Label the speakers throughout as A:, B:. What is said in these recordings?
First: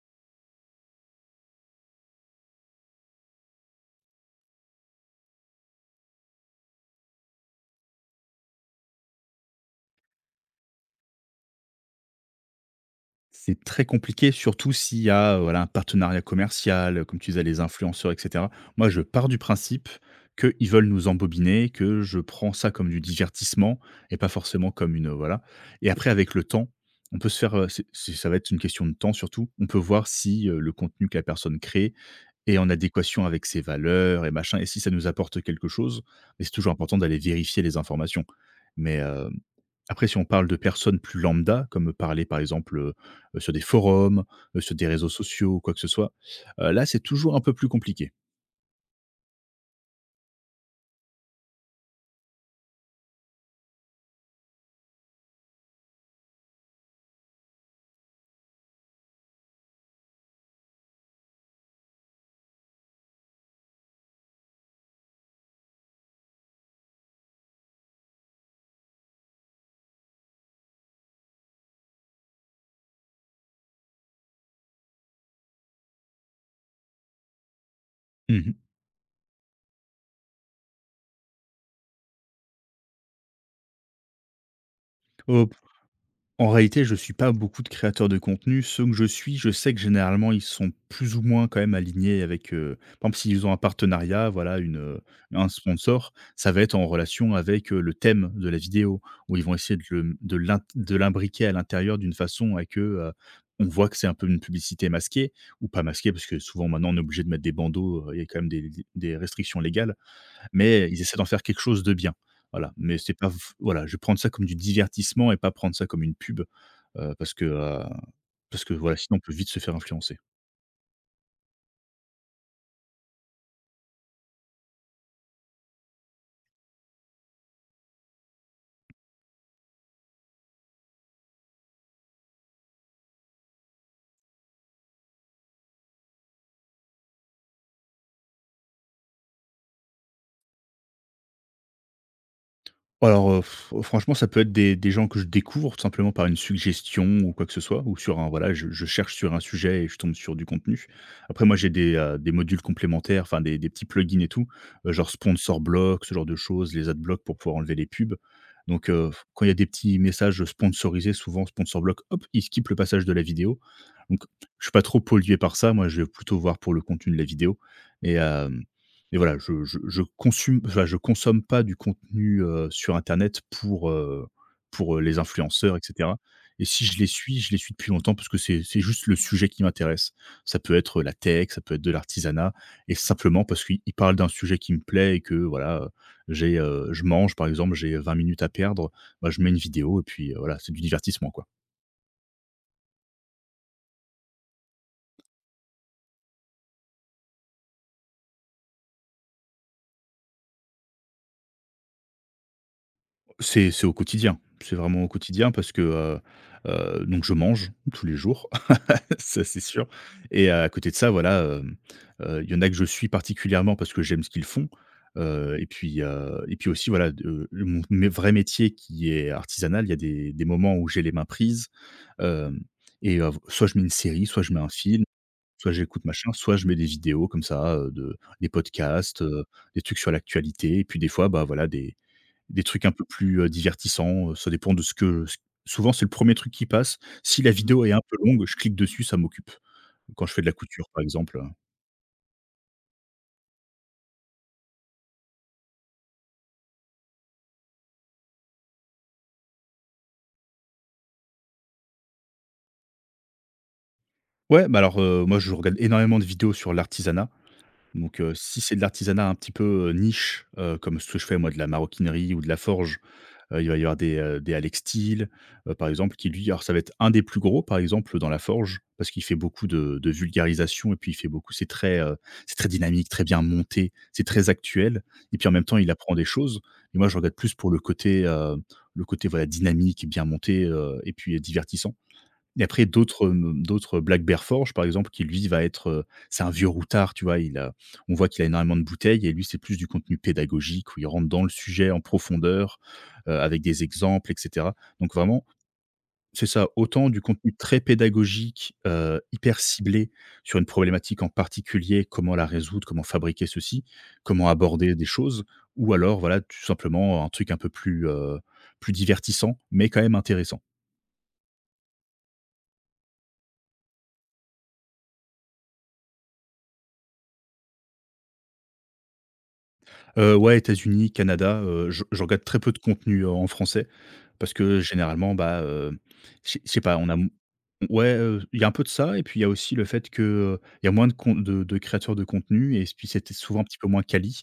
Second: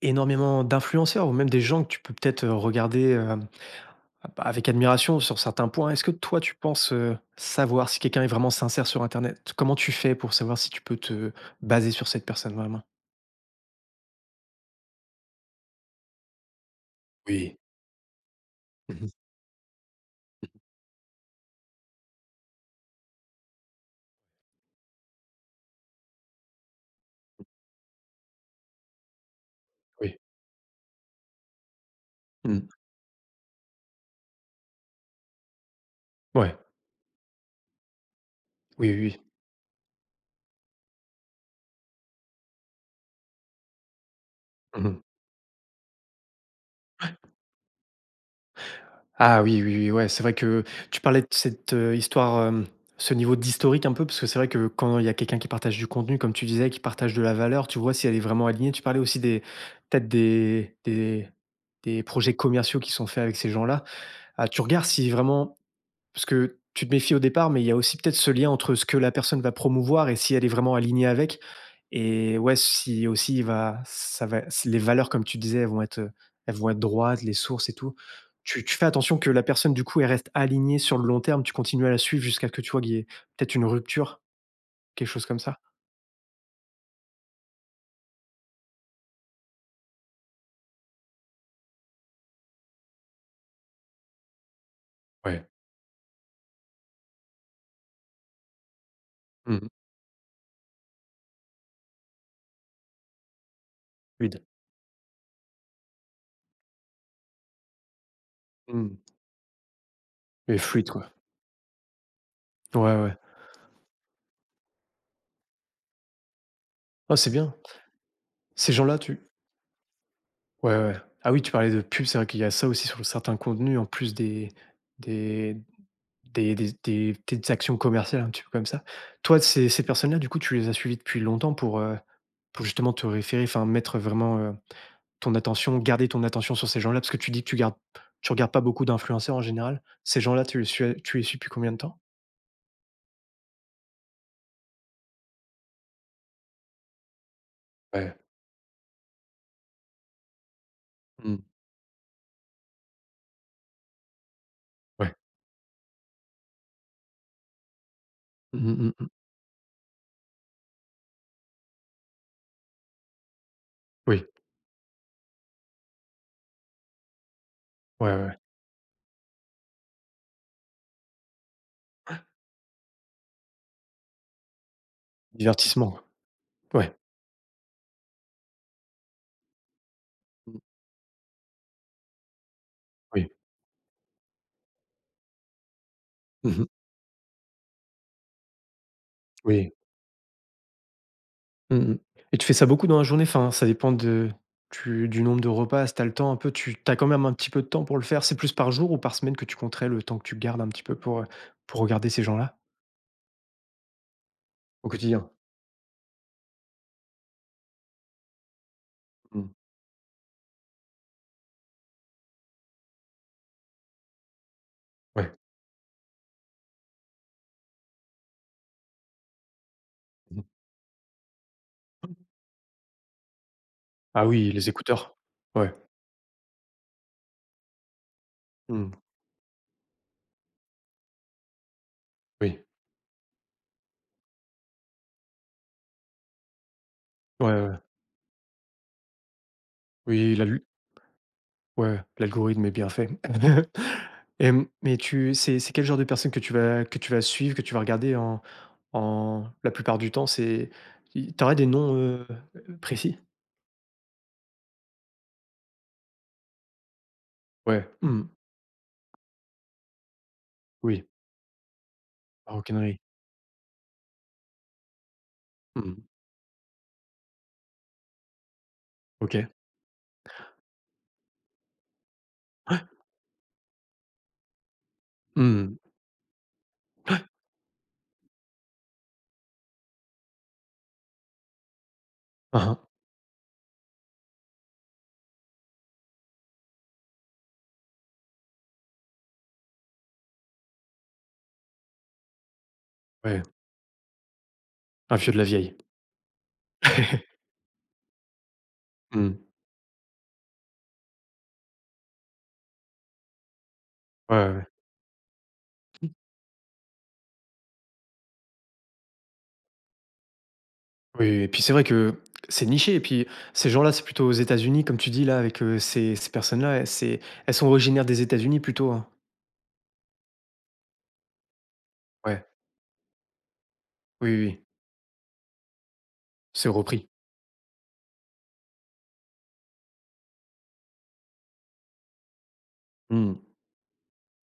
A: Énormément d'influenceurs ou même des gens que tu peux peut-être, regarder, avec admiration sur certains points. Est-ce que toi tu penses, savoir si quelqu'un est vraiment sincère sur internet? Comment tu fais pour savoir si tu peux te baser sur cette personne vraiment?
B: C'est très compliqué, surtout s'il y a, voilà, un partenariat commercial, comme tu disais,
A: Oui.
B: les influenceurs et cetera. Moi, je
A: Mmh.
B: pars du principe qu'ils veulent nous embobiner, que je prends ça comme du divertissement et pas forcément comme une, voilà. Et après avec le temps, on peut se faire, c'est ça va être une question de temps surtout. On peut voir
A: Oui.
B: si, le contenu que la personne crée et en
A: Mmh.
B: adéquation avec ses valeurs et machin, et si ça nous apporte quelque chose, mais c'est
A: Ouais.
B: toujours important d'aller vérifier les informations.
A: Oui, oui,
B: Mais,
A: oui.
B: après, si on parle de personnes plus lambda, comme parler par exemple, sur des forums, sur des
A: Mmh.
B: réseaux sociaux quoi que ce soit, là c'est toujours un peu plus compliqué.
A: Ah oui, oui, oui, ouais, c'est vrai que tu parlais de cette, histoire, ce niveau d'historique un peu, parce que c'est vrai que quand il y a quelqu'un qui partage du contenu, comme tu disais, qui partage de la valeur, tu vois si elle est vraiment alignée. Tu parlais aussi des peut-être des des projets commerciaux qui sont faits avec ces gens-là. Ah, tu regardes si vraiment parce que tu te méfies au départ, mais il y a aussi peut-être ce lien entre ce que la personne va promouvoir et si elle est vraiment alignée avec. Et ouais, si aussi il va, ça va, si les valeurs, comme tu disais, elles vont être droites, les sources et tout.
B: Mmh.
A: Tu fais attention que la personne, du coup, elle reste alignée sur le long terme, tu continues à la suivre jusqu'à ce que tu vois qu'il y ait peut-être une rupture, quelque chose comme
B: Au
A: ça?
B: En réalité, je suis pas beaucoup de créateurs de contenu. Ceux que je suis, je sais que généralement, ils sont plus ou moins quand même alignés avec, par exemple, s'ils ont un partenariat, voilà, une,
A: Ouais.
B: un sponsor, ça va être en relation avec, le thème de la vidéo, où ils vont
A: Mmh.
B: essayer de l'imbriquer à l'intérieur d'une façon à que, on voit que c'est un peu une
A: Fluide.
B: publicité masquée ou pas masquée, parce que souvent maintenant on est obligé de mettre des bandeaux, il y a quand même des
A: Mmh,
B: des restrictions légales,
A: mais
B: mais
A: fluide,
B: ils
A: quoi.
B: essaient d'en faire quelque chose de bien. Voilà,
A: Ouais,
B: mais c'est
A: ouais.
B: pas f voilà, je vais prendre ça comme du divertissement et pas prendre ça comme une pub, heu,
A: Oh, c'est
B: parce que,
A: bien.
B: heu, parce que
A: Ces
B: voilà,
A: gens-là,
B: sinon on
A: tu
B: peut vite se faire influencer.
A: ouais, ouais. Ah oui, tu parlais de pub, c'est vrai qu'il y a ça aussi sur certains contenus en plus des des des petites actions commerciales un petit peu comme ça. Toi, ces ces personnes-là, du coup, tu les as suivies depuis longtemps pour justement te référer, enfin mettre vraiment, ton attention garder ton attention sur ces gens-là? Parce que tu dis que tu gardes tu regardes pas beaucoup d'influenceurs en général. Ces gens-là, tu les suis depuis combien de temps?
B: Alors, f franchement, ça peut être des gens que je découvre tout simplement par une suggestion ou quoi que ce soit, ou
A: Ouais.
B: sur un voilà, je cherche sur un sujet et je tombe sur du contenu.
A: Mmh.
B: Après moi, j'ai des modules complémentaires, enfin des petits plugins et tout, genre
A: Ouais.
B: sponsor block, ce genre de choses, les adblocks pour pouvoir enlever les pubs.
A: Mmh
B: Donc,
A: mh, mmh.
B: quand il y a des petits messages sponsorisés, souvent sponsor block, hop, il skip le passage de la vidéo. Donc
A: Oui.
B: je suis pas trop pollué par ça, moi je vais plutôt voir pour le contenu de la vidéo
A: Ouais, ouais,
B: et
A: ouais.
B: euh, et voilà, je consomme pas du contenu, sur internet pour, les influenceurs et
A: Divertissement.
B: cetera. Et si
A: Ouais.
B: je les suis, je les suis depuis longtemps parce que c'est juste le sujet qui m'intéresse. Ça
A: Mmh.
B: peut être la tech, ça peut être de l'artisanat et
A: Oui.
B: simplement parce qu'ils parlent d'un sujet qui me plaît et que voilà,
A: Mmh.
B: je mange par exemple, j'ai 20 minutes à perdre, bah, je mets une
A: Oui.
B: vidéo et puis, voilà, c'est du divertissement, quoi.
A: Mmh mh. Et tu fais ça beaucoup dans la journée? Enfin, ça dépend de tu du nombre de repas, si tu le temps un peu, tu as quand même un petit peu de temps pour le faire? C'est plus par jour ou par semaine que tu compterais le temps que tu gardes un petit peu pour regarder ces gens-là?
B: C'est au quotidien, c'est
A: Au
B: vraiment au
A: quotidien?
B: quotidien parce que, donc je mange tous les jours. Ça,
A: Mmh.
B: c'est sûr. Et à côté de ça, voilà, il y en a que je suis particulièrement parce que j'aime ce qu'ils font,
A: Ouais.
B: et puis aussi, voilà, de mon mé vrai métier qui est artisanal, il y a des
A: Mmh.
B: moments où j'ai les mains prises, hem et soit je mets une série,
A: Ah
B: soit
A: oui,
B: je mets un
A: les
B: film,
A: écouteurs.
B: soit
A: Ouais.
B: j'écoute machin, soit je mets des vidéos comme ça, de des
A: Mmh.
B: podcasts, des trucs sur l'actualité et puis des fois, bah, voilà, des
A: Oui.
B: trucs un peu plus, divertissants, ça dépend de ce que ce souvent, c'est le premier truc qui passe. Si
A: Ouais,
B: la
A: ouais, ouais.
B: vidéo est un peu longue, je clique dessus, ça m'occupe. Quand je
A: Oui,
B: fais
A: la
B: de la
A: lu
B: couture, par exemple.
A: ouais, l'algorithme est bien fait. Mais tu c'est quel genre de personnes que tu vas suivre, que tu vas regarder en en la plupart du temps? C'est i des noms, précis?
B: Ouais, bah, alors, moi, je regarde énormément de vidéos sur l'artisanat.
A: Ouais.
B: Donc,
A: Mmh.
B: si c'est de l'artisanat un petit peu, niche, comme
A: Oui.
B: ce que je fais moi, de la maroquinerie ou de la
A: La
B: forge, il va y avoir des Alex Steel, par
A: Mmh.
B: exemple, qui lui alors ça va être un des plus gros, par exemple, dans la forge, parce qu'il fait
A: OK.
B: beaucoup de vulgarisation et puis il fait beaucoup, c'est très
A: Ouais.
B: dynamique, très bien monté, c'est très actuel et puis en même temps,
A: Mmh.
B: il apprend des choses. Et moi, je regarde plus pour le côté, voilà, dynamique, bien monté, et puis divertissant. Et
A: Mmh
B: après
A: mh.
B: d'autres, d'autres Black-Bear Forge par exemple, qui lui va être, c'est un vieux routard, tu vois? Il a, on voit qu'il a énormément de bouteilles, et lui c'est plus du contenu pédagogique où il rentre dans le sujet en profondeur,
A: Ouais,
B: avec des exemples et cetera. Donc
A: un vieux de la
B: vraiment,
A: vieille.
B: c'est ça, autant du contenu très pédagogique,
A: Mmh.
B: hyper ciblé sur une problématique en particulier, comment la résoudre, comment fabriquer ceci,
A: Ouais,
B: comment
A: ouais, ouais.
B: aborder des choses, ou alors voilà tout simplement un truc un peu plus, plus divertissant mais quand même intéressant.
A: Oui, oui et puis, c'est vrai que c'est niché et puis ces gens-là, c'est plutôt aux États-Unis comme tu dis là avec, ces ces personnes-là, elles c'est elles sont originaires des États-Unis plutôt, hein?
B: Ouais, États-Unis, Canada, je regarde
A: Ouais.
B: très peu de contenu, en français,
A: Oui, oui,
B: parce
A: oui.
B: que généralement, bah, je sais
A: C'est
B: je sais pas, on
A: repris.
B: a m ouais, il y a un peu de ça et puis il y a aussi le fait que, il y a moins de créateurs de contenu et puis c'était
A: Mmh.
B: souvent un petit peu moins quali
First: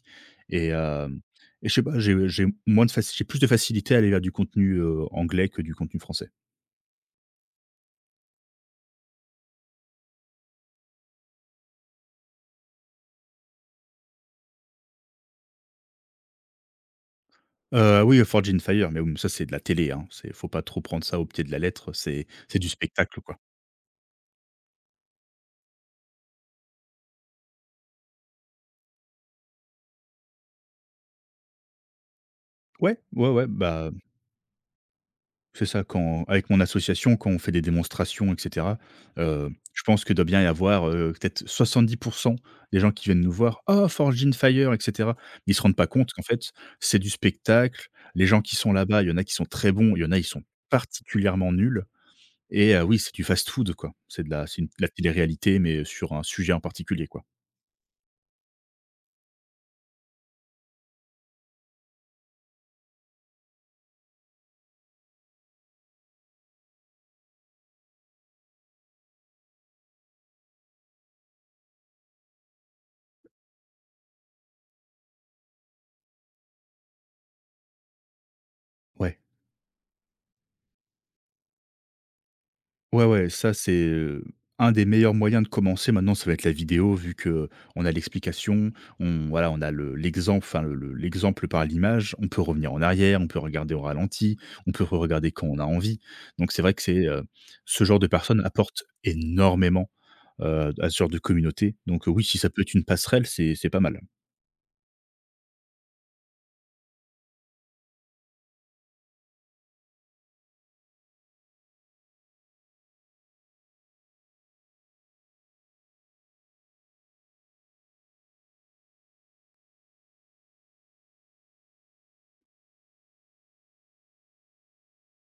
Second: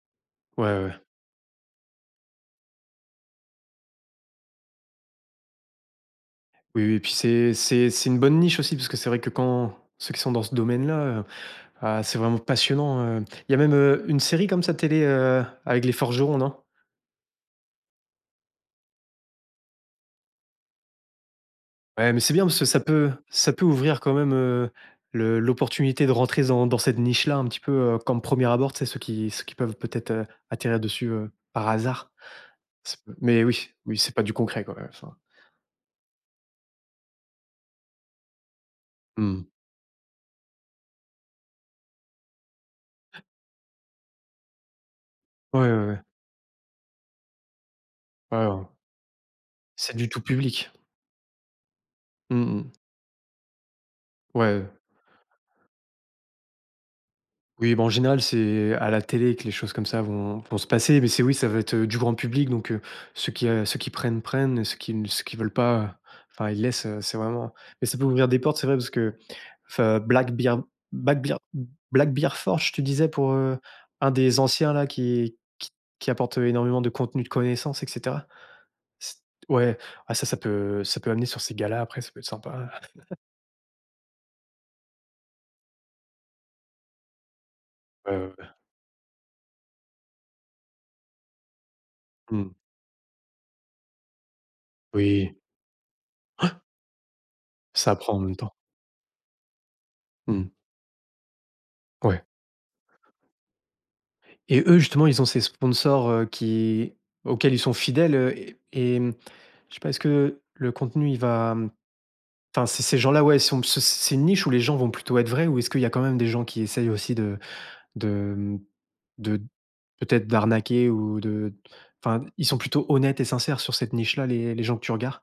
A: Ouais,
B: et
A: ouais.
B: hem et je sais pas, j'ai plus de facilité à aller vers du contenu, anglais, que du contenu français.
A: Oui, oui et puis c'est c'est une bonne niche aussi parce que c'est vrai que quand ceux qui sont dans ce domaine-là, ah, c'est vraiment passionnant. Il y a même, une série comme ça télé, avec les forgerons, non?
B: Oui, Forged in Fire, mais bon, ça, c'est de la télé, hein, c'est faut pas trop prendre ça au pied de la lettre,
A: Ouais, mais
B: c'est
A: c'est bien parce
B: c'est
A: que
B: du spectacle, quoi.
A: ça peut ouvrir quand même, le l'opportunité de rentrer dans dans cette niche-là un petit peu, comme premier abord, c'est ceux qui peuvent peut-être, atterrir dessus, par hasard. Ça
B: Ouais,
A: peut
B: ouais,
A: mais
B: ouais,
A: oui,
B: bah.
A: oui, c'est pas du concret, quoi, ouais, enfin.
B: C'est ça, quand avec mon association, quand on fait des démonstrations et cetera,
A: Mmh.
B: je pense que doit bien y avoir, peut-être 70 des gens qui viennent nous voir: «Oh, Forged in Fire» et cetera. Ils se
A: Ouais, ouais,
B: rendent pas
A: ouais.
B: compte qu'en fait, c'est du spectacle. Les gens
A: Ouais,
B: qui
A: ouais.
B: sont là-bas, il y en a qui sont très bons,
A: C'est
B: il y
A: du
B: en a,
A: tout
B: ils sont
A: public.
B: particulièrement nuls,
A: Mmh mh.
B: oui, c'est du fast-food, quoi. C'est de la, c'est une
A: Ouais.
B: de la télé-réalité, mais sur un sujet en particulier, quoi.
A: Oui, bah, en général, c'est à la télé que les choses comme ça vont vont se passer, mais c'est oui, ça va être, du grand public donc ceux qui prennent, prennent et ceux qui n ceux qui veulent pas, enfin, ils laissent, c'est vraiment mais ça peut ouvrir des portes, c'est vrai parce que enfin, Black Bear Back Bear Black Bear Forge, tu disais pour, un des anciens là qui apporte, énormément de contenu de connaissances et cetera? C
B: Ouais.
A: ouais, ah ça, ça peut amener sur ces galas après, ça peut être sympa.
B: Ouais, ouais, ça c'est, un des meilleurs moyens de commencer. Maintenant, ça va être la vidéo vu que on a
A: Heu,
B: l'explication, on voilà, on a le l'exemple, enfin le l'exemple par l'image. On peut
A: mmh,
B: revenir en arrière, on peut regarder au ralenti, on peut regarder
A: oui,
B: quand on a envie. Donc c'est vrai que c'est, ce
A: ça
B: genre de
A: apprend en même
B: personnes
A: temps.
B: apporte énormément,
A: Mmh,
B: à ce genre de communauté. Donc, oui,
A: ouais.
B: si ça peut être une passerelle, c'est pas mal.
A: Et eux, justement, ils ont ces sponsors, qui auxquels ils sont fidèles, et mmh, je sais pas, est-ce que le contenu, il va, mmh enfin, ces ces gens-là, ouais, sont ce c'est une niche où les gens vont plutôt être vrais ou est-ce qu'il y a quand même des gens qui essayent aussi de, mmh, de peut-être d'arnaquer ou de enfin, ils sont plutôt honnêtes et sincères sur cette niche-là, les gens que tu regardes?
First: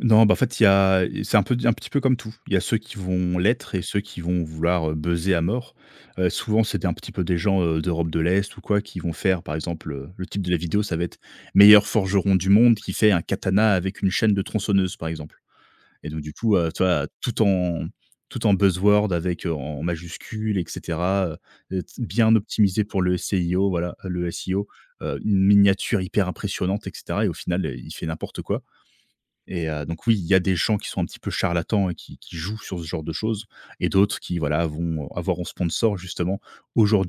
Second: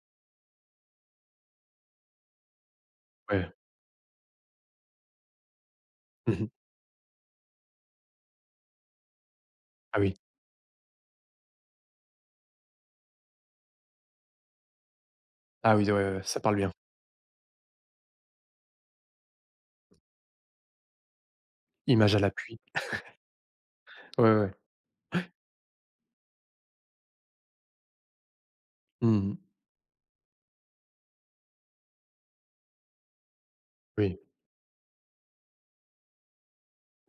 B: Non, bah, en fait, il y a, c'est un peu un petit peu comme tout. Il y a ceux qui vont
A: Ouais.
B: l'être et ceux qui vont vouloir, buzzer à mort.
A: Mmh.
B: Souvent, c'est un petit peu des gens, d'Europe de l'Est ou quoi, qui vont faire, par exemple,
A: Ah oui.
B: le type de la vidéo, ça va être: «Meilleur forgeron du monde qui fait un katana avec une chaîne de tronçonneuse», par exemple.
A: Ah oui, ouais,
B: Et donc
A: ouais,
B: du
A: ça
B: coup,
A: parle bien.
B: tu vois, tout en buzzword avec, en majuscule et cetera,
A: Image à
B: bien
A: l'appui.
B: optimisé pour le SEIO, voilà,
A: Ouais,
B: le
A: ouais, ouais.
B: SEO, une miniature hyper impressionnante et cetera, et au final, il fait n'importe quoi.
A: Mmh.
B: Donc oui, il y a des gens qui sont un petit peu charlatans et qui jouent sur ce genre de choses, et
A: Oui.
B: d'autres qui, voilà, vont avoir en sponsor justement:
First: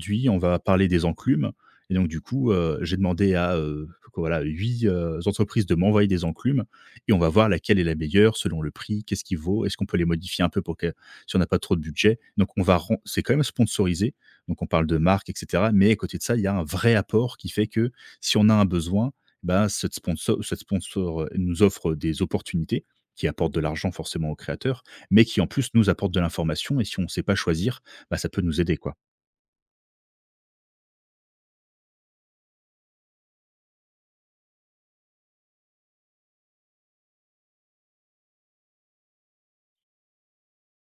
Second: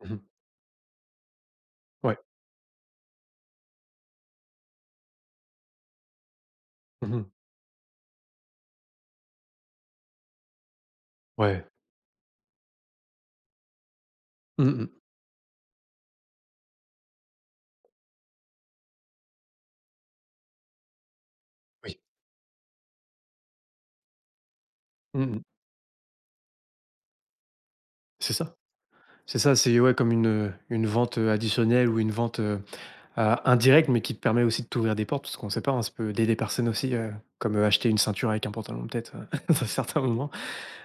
A: Mmh.
B: on va parler des enclumes» et donc
A: Ouais.
B: du coup, j'ai demandé à, voilà, 8 entreprises de m'envoyer des enclumes et on
A: Mmh.
B: va voir laquelle est la meilleure selon le prix, qu'est-ce qui vaut, est-ce qu'on peut les modifier un peu pour que si on n'a pas
A: Ouais.
B: trop de budget? Donc on va ren c'est quand même sponsorisé, donc on parle
A: Mmh.
B: de marque, et cetera, mais à côté de ça, il y a un vrai apport qui fait que si on a un besoin, bah, cette sponsor nous offre
A: Oui.
B: des opportunités qui apportent de l'argent forcément aux créateurs, mais qui
A: Mmh.
B: en plus nous apportent de l'information, et si on ne sait pas choisir, bah, ça
A: C'est
B: peut
A: ça.
B: nous aider, quoi.
A: C'est ça, c'est ouais, comme une vente, additionnelle ou une vente, a indirecte, mais qui te permet aussi de t'ouvrir des portes, parce qu'on ne sait pas, hein, ça peut aider des personnes aussi, comme, acheter une ceinture avec un pantalon peut-être, dans certains moments.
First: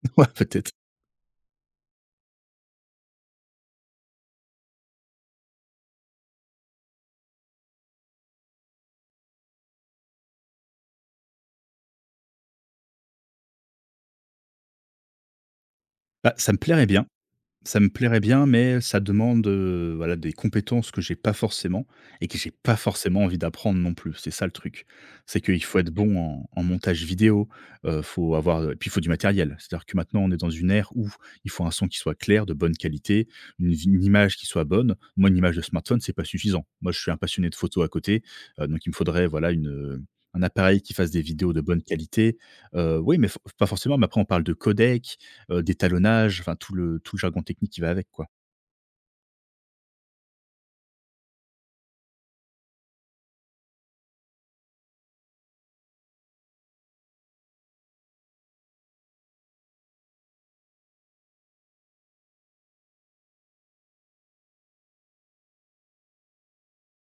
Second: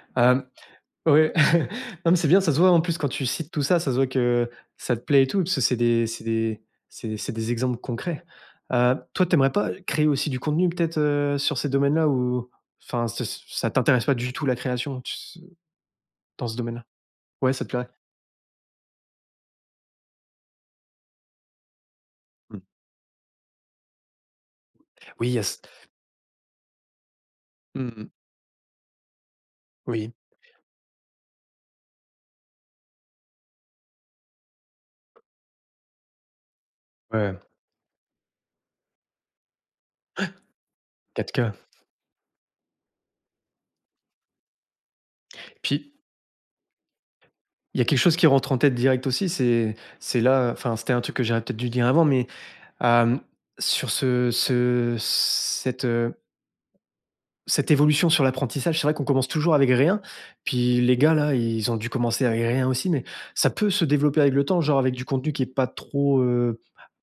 B: Ouais,
A: Hem,
B: peut-être.
A: ouais, non, mais c'est bien, ça se voit en plus quand tu cites tout ça, ça se voit que ça te plaît et tout, parce que c'est des c'est des c'est des exemples concrets. Toi, t'aimerais pas créer aussi du contenu peut-être, sur ces domaines-là ou enfin, ça ça t'intéresse pas du tout la création, tu
B: Bah,
A: dans
B: ça me
A: ce
B: plairait
A: domaine-là?
B: bien.
A: Ouais, ça te
B: Ça
A: plairait?
B: me plairait bien, mais ça demande, voilà, des compétences que j'ai pas forcément et que j'ai
A: Mm.
B: pas forcément envie d'apprendre non plus. C'est ça le truc.
A: Oui,
B: C'est
A: yes
B: qu'il faut
A: y
B: être bon en montage vidéo,
A: mmh.
B: faut avoir, et puis il faut du matériel. C'est-à-dire que
A: Oui.
B: maintenant on est dans une ère où il faut un son qui soit clair, de bonne qualité, une image qui soit bonne. Moi, une image de smartphone, c'est pas suffisant. Moi, je suis un
A: Ouais,
B: passionné de photo à côté, donc il me faudrait, voilà, un appareil qui fasse des
A: quatre
B: vidéos
A: k
B: de bonne qualité. Oui, mais f pas forcément, mais après on parle de codec,
A: Puis,
B: d'étalonnage, enfin tout le jargon technique
A: il
B: qui
A: y a
B: va
A: quelque
B: avec,
A: chose
B: quoi.
A: qui rentre en tête direct aussi, c'est là enfin, c'était un truc que j'aurais peut-être dû dire avant, mais, hem, sur ce ce cette, cette évolution sur l'apprentissage, c'est vrai qu'on commence toujours avec rien. Puis les gars là, ils ont dû commencer avec rien aussi, mais ça peut se développer avec le temps, genre avec du contenu qui est pas trop, heu,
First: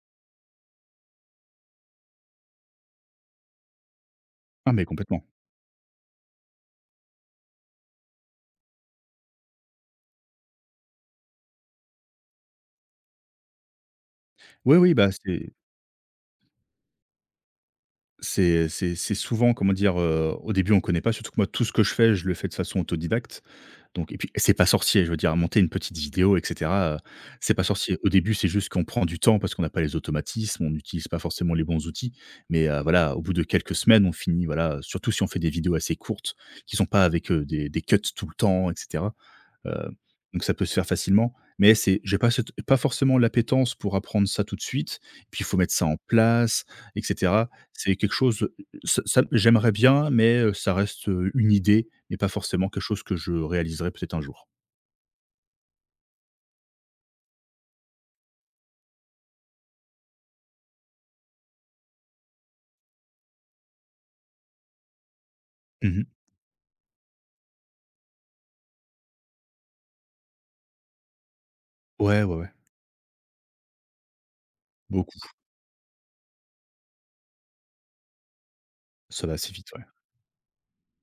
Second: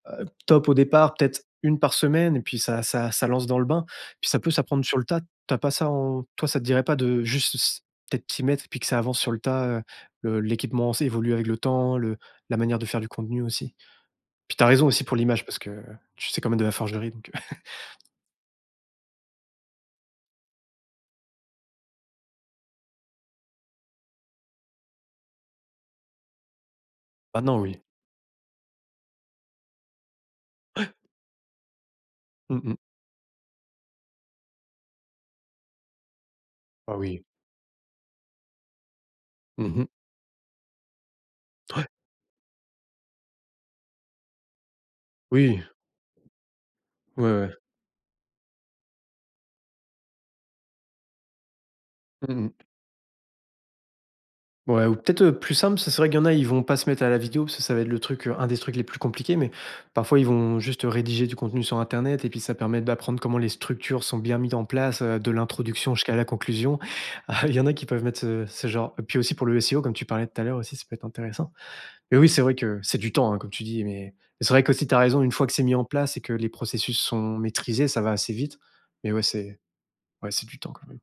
A: heu, top au départ, peut-être une par semaine et puis ça ça ça lance dans le bain. Puis ça peut
B: Ah mais
A: s'apprendre sur le tas.
B: complètement.
A: T'as pas ça en toi, ça te dirait pas de juste s peut-être t'y mettre et puis que ça avance sur le tas, le l'équipement évolue avec le temps, le la manière de faire du contenu aussi? Puis t'as
B: Oui,
A: raison
B: oui,
A: aussi
B: bah,
A: pour l'image parce que tu sais quand même de la forgerie donc
B: c'est souvent, comment dire, au début on connaît pas, surtout que moi tout ce que je fais, je le fais de façon autodidacte, donc et puis c'est pas sorcier, je veux dire monter une petite vidéo et cetera, c'est
A: maintenant
B: pas
A: oui.
B: sorcier. Au début, c'est juste qu'on prend du temps parce qu'on n'a pas les automatismes, on n'utilise pas forcément les bons outils,
A: Mmh
B: mais
A: mh.
B: voilà, au bout de quelques semaines, on finit, voilà, surtout si on fait des vidéos assez courtes qui sont
A: Ah
B: pas
A: oui.
B: avec, des cuts tout le temps etc.
A: Mmh.
B: Heu, donc ça peut se faire facilement, mais
A: Ouais.
B: c'est j'ai pas cette pas forcément l'appétence pour apprendre ça tout de suite. Et puis il faut
A: Oui.
B: mettre ça en place et
A: Ouais,
B: cetera.
A: ouais.
B: C'est quelque chose, ça ça j'aimerais bien, mais ça reste, une idée et pas
A: Mmh mh.
B: forcément quelque chose que je réaliserai peut-être un jour.
A: Ouais ou peut-être, plus simple, c'est vrai qu'il y en a, ils vont pas se mettre à la vidéo parce que ça va être le truc, un des trucs les plus compliqués, mais parfois ils vont juste rédiger du contenu sur internet et puis ça permet d'apprendre comment les structures sont bien mises en place, de l'introduction
B: Mmh.
A: jusqu'à la conclusion. Ah, il y en a qui peuvent mettre ce ce genre Et puis aussi pour le SEO comme tu parlais tout à l'heure aussi, ça peut être intéressant. Mais
B: Ouais, ouais,
A: oui, c'est
B: ouais,
A: vrai que c'est du temps, hein, comme tu dis, mais c'est vrai qu'aussi tu as
B: beaucoup.
A: raison, une fois que c'est mis en place et que les processus sont maîtrisés, ça va assez vite. Mais
B: Ça va assez vite, ouais.
A: ouais, c'est du temps quand même.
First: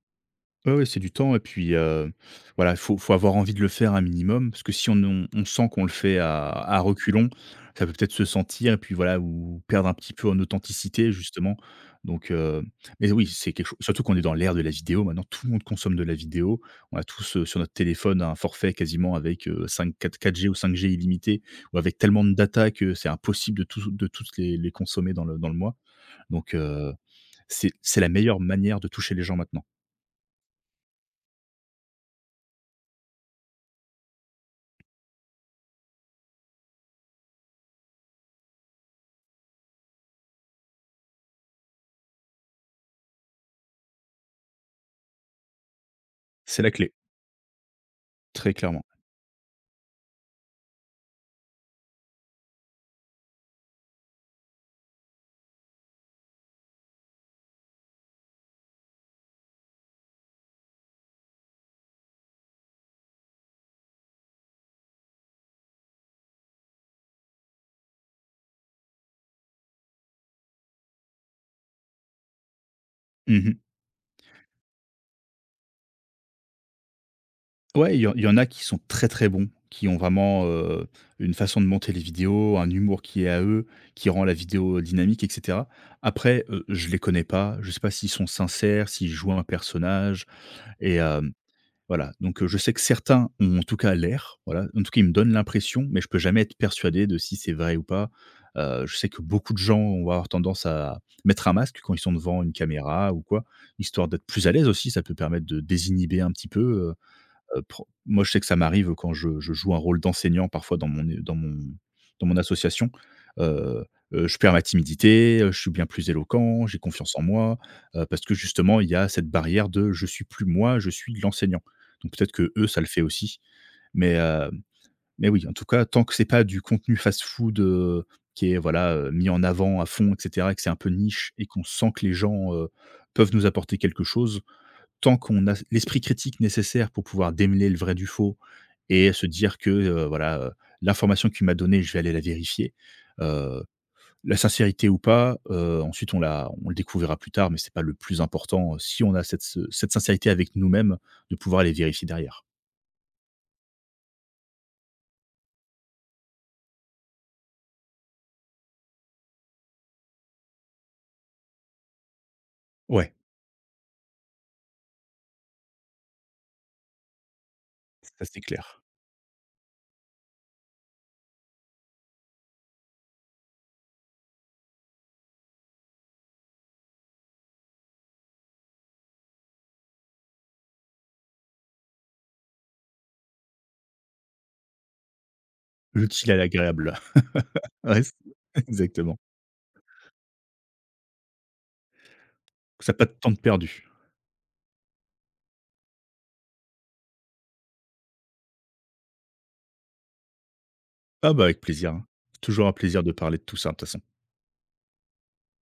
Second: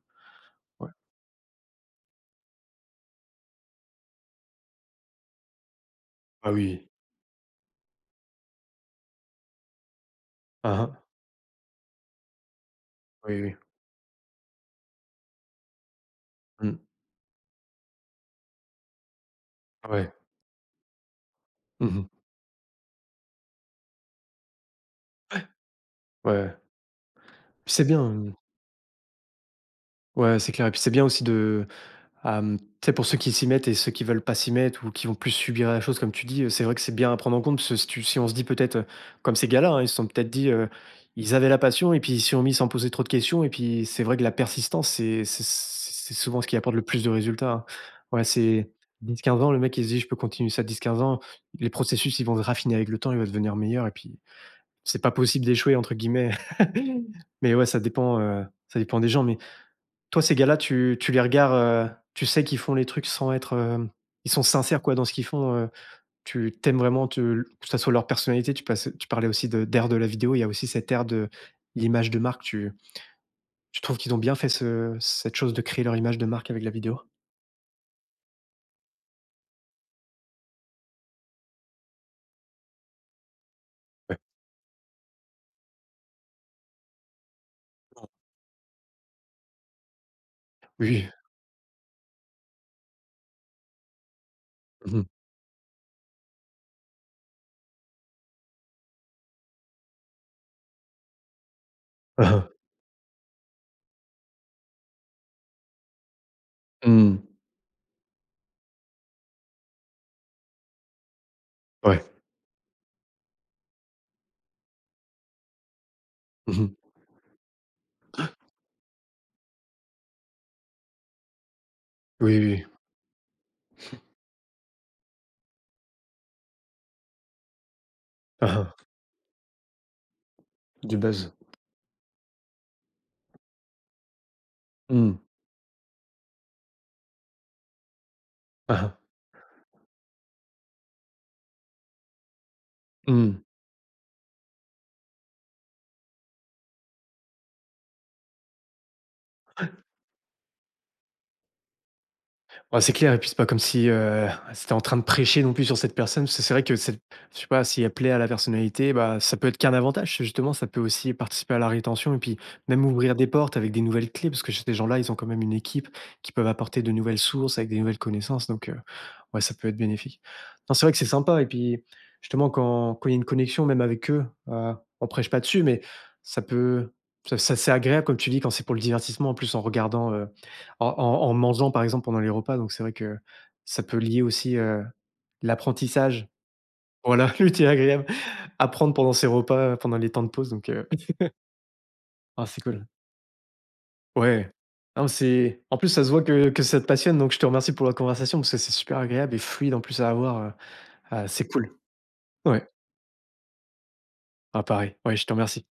B: Ouais, ouais,
A: Ouais.
B: c'est du temps et puis, voilà, il faut avoir envie de le faire un minimum parce que si on sent qu'on le fait à
A: Ah
B: à
A: oui.
B: reculons, ça peut peut-être se sentir et puis voilà ou perdre un petit peu en
A: Ah hein.
B: authenticité justement donc mais oui,
A: Oui,
B: c'est
A: oui.
B: quelque chose surtout qu'on est dans l'ère de la vidéo maintenant, tout le monde consomme de la vidéo.
A: Mmh.
B: On a tous, sur notre téléphone un forfait quasiment avec, 5
A: Ouais.
B: 4 4G ou 5G illimité ou avec
A: Mmh.
B: tellement de data que c'est impossible de tous de toutes les consommer dans le mois donc
A: Ouais.
B: c'est
A: Puis c'est
B: c'est
A: bien,
B: la
A: mmh.
B: meilleure manière de toucher les gens maintenant.
A: Ouais, c'est clair et puis c'est bien aussi de, tu sais, pour ceux qui s'y mettent et ceux qui veulent pas s'y mettre ou qui vont plus subir la chose comme tu dis, c'est vrai que c'est bien à prendre en compte parce que si tu si on se dit peut-être, comme ces gars-là, hein, ils se sont peut-être dit, ils avaient la passion et puis ils s'y ont mis sans poser trop de questions et puis c'est vrai que la persistance, c'est c'est souvent ce qui
B: C'est la
A: apporte le
B: clé.
A: plus de résultats, hein. Ouais,
B: Très
A: c'est
B: clairement.
A: 10 15 ans, le mec, il se dit: «Je peux continuer ça 10 15 ans». Les processus, ils vont se raffiner avec le temps, ils vont devenir meilleurs et puis c'est pas possible d'échouer entre guillemets. Mais ouais, ça dépend des gens mais toi, ces gars-là, tu les regardes, tu sais qu'ils font les trucs sans être, ils sont sincères, quoi, dans ce qu'ils font, tu tu aimes vraiment te que ça soit leur personnalité, tu passes tu parlais aussi de d'ère de la vidéo, il y a aussi cette ère de l'image de marque, tu
B: Mmh.
A: tu trouves qu'ils ont bien fait ce cette chose de créer leur image de marque avec la vidéo?
B: Ouais, il y en a qui sont très, très bons, qui ont vraiment, une façon de monter les vidéos, un humour qui est à eux, qui
A: Ouais.
B: rend la vidéo dynamique et cetera. Après, je les connais pas, je sais pas s'ils sont sincères, s'ils jouent un personnage et
A: Oui,
B: voilà, donc je sais que certains ont en tout cas l'air, voilà, en tout
A: oui.
B: cas,
A: Mmh
B: ils
A: mh.
B: me donnent l'impression, mais je peux jamais être persuadé de si c'est vrai ou pas. Je sais que beaucoup de gens vont avoir tendance à mettre un masque quand ils sont
A: Hein
B: devant
A: hein.
B: une caméra ou quoi, histoire d'être plus à l'aise aussi. Ça peut permettre de désinhiber un petit peu.
A: Mmh.
B: Pro moi, je sais que ça m'arrive quand je joue un rôle d'enseignant parfois
A: Ouais.
B: dans mon association, heu je perds ma timidité, je suis bien plus éloquent,
A: Mmh.
B: j'ai confiance en moi, parce que justement il y a cette barrière de: «Je suis plus moi, je suis l'enseignant». Donc peut-être
A: Oui,
B: que eux
A: oui.
B: ça le fait aussi, mais heu, mais oui, en tout cas, tant que c'est pas du contenu fast-food,
A: Hein
B: qui est
A: hein.
B: voilà, mis en avant à fond et cetera et que c'est un peu
A: Du buzz.
B: niche et qu'on sent que les gens, peuvent nous apporter quelque chose tant
A: Mmh.
B: qu'on a l'esprit critique nécessaire pour pouvoir démêler le vrai du faux
A: Hein hein.
B: et se dire que, voilà, l'information qu'il m'a donnée, je vais aller la vérifier,
A: Mmh.
B: heu, la sincérité ou pas, ensuite on le découvrira plus tard, mais c'est pas le plus important, si on a cette sincérité avec nous-mêmes, de pouvoir aller vérifier derrière.
A: Ouais, c'est clair et puis c'est pas comme si, c'était en train de prêcher non plus sur cette personne, parce que c'est vrai que c'est je sais pas, si elle plaît à la personnalité, bah, ça peut être qu'un avantage. Justement, ça peut aussi participer à la rétention et puis même
B: Ouais,
A: ouvrir des portes avec des nouvelles clés, parce que chez ces gens-là, ils ont quand même une équipe qui peuvent apporter de nouvelles sources avec des nouvelles
B: ça c'est
A: connaissances donc
B: clair.
A: ouais, ça peut être bénéfique. Non, c'est vrai que c'est sympa et puis justement quand quand il y a une connexion même avec eux, on prêche pas dessus mais ça peut ça ça c'est agréable comme tu dis quand c'est pour le divertissement en plus en regardant, en en en mangeant, par exemple, pendant les repas, donc c'est vrai que ça peut lier aussi, l'apprentissage.
B: L'utile à l'agréable.
A: Voilà, le
B: Ouais,
A: agréable.
B: c
A: Apprendre pendant
B: exactement.
A: ses repas, pendant les temps de pause, donc ah, c'est cool.
B: Ça a pas de temps de perdu.
A: Ouais. Non, c'est en plus, ça se voit que ça te passionne, donc je te remercie pour la conversation parce que c'est super agréable et fluide en plus à avoir, ah,
B: Ah bah,
A: c'est
B: avec
A: cool.
B: plaisir, hein. Toujours
A: Ouais.
B: un plaisir de parler de tout ça, de toute façon.
A: Ah, pareil. Ouais, je te remercie.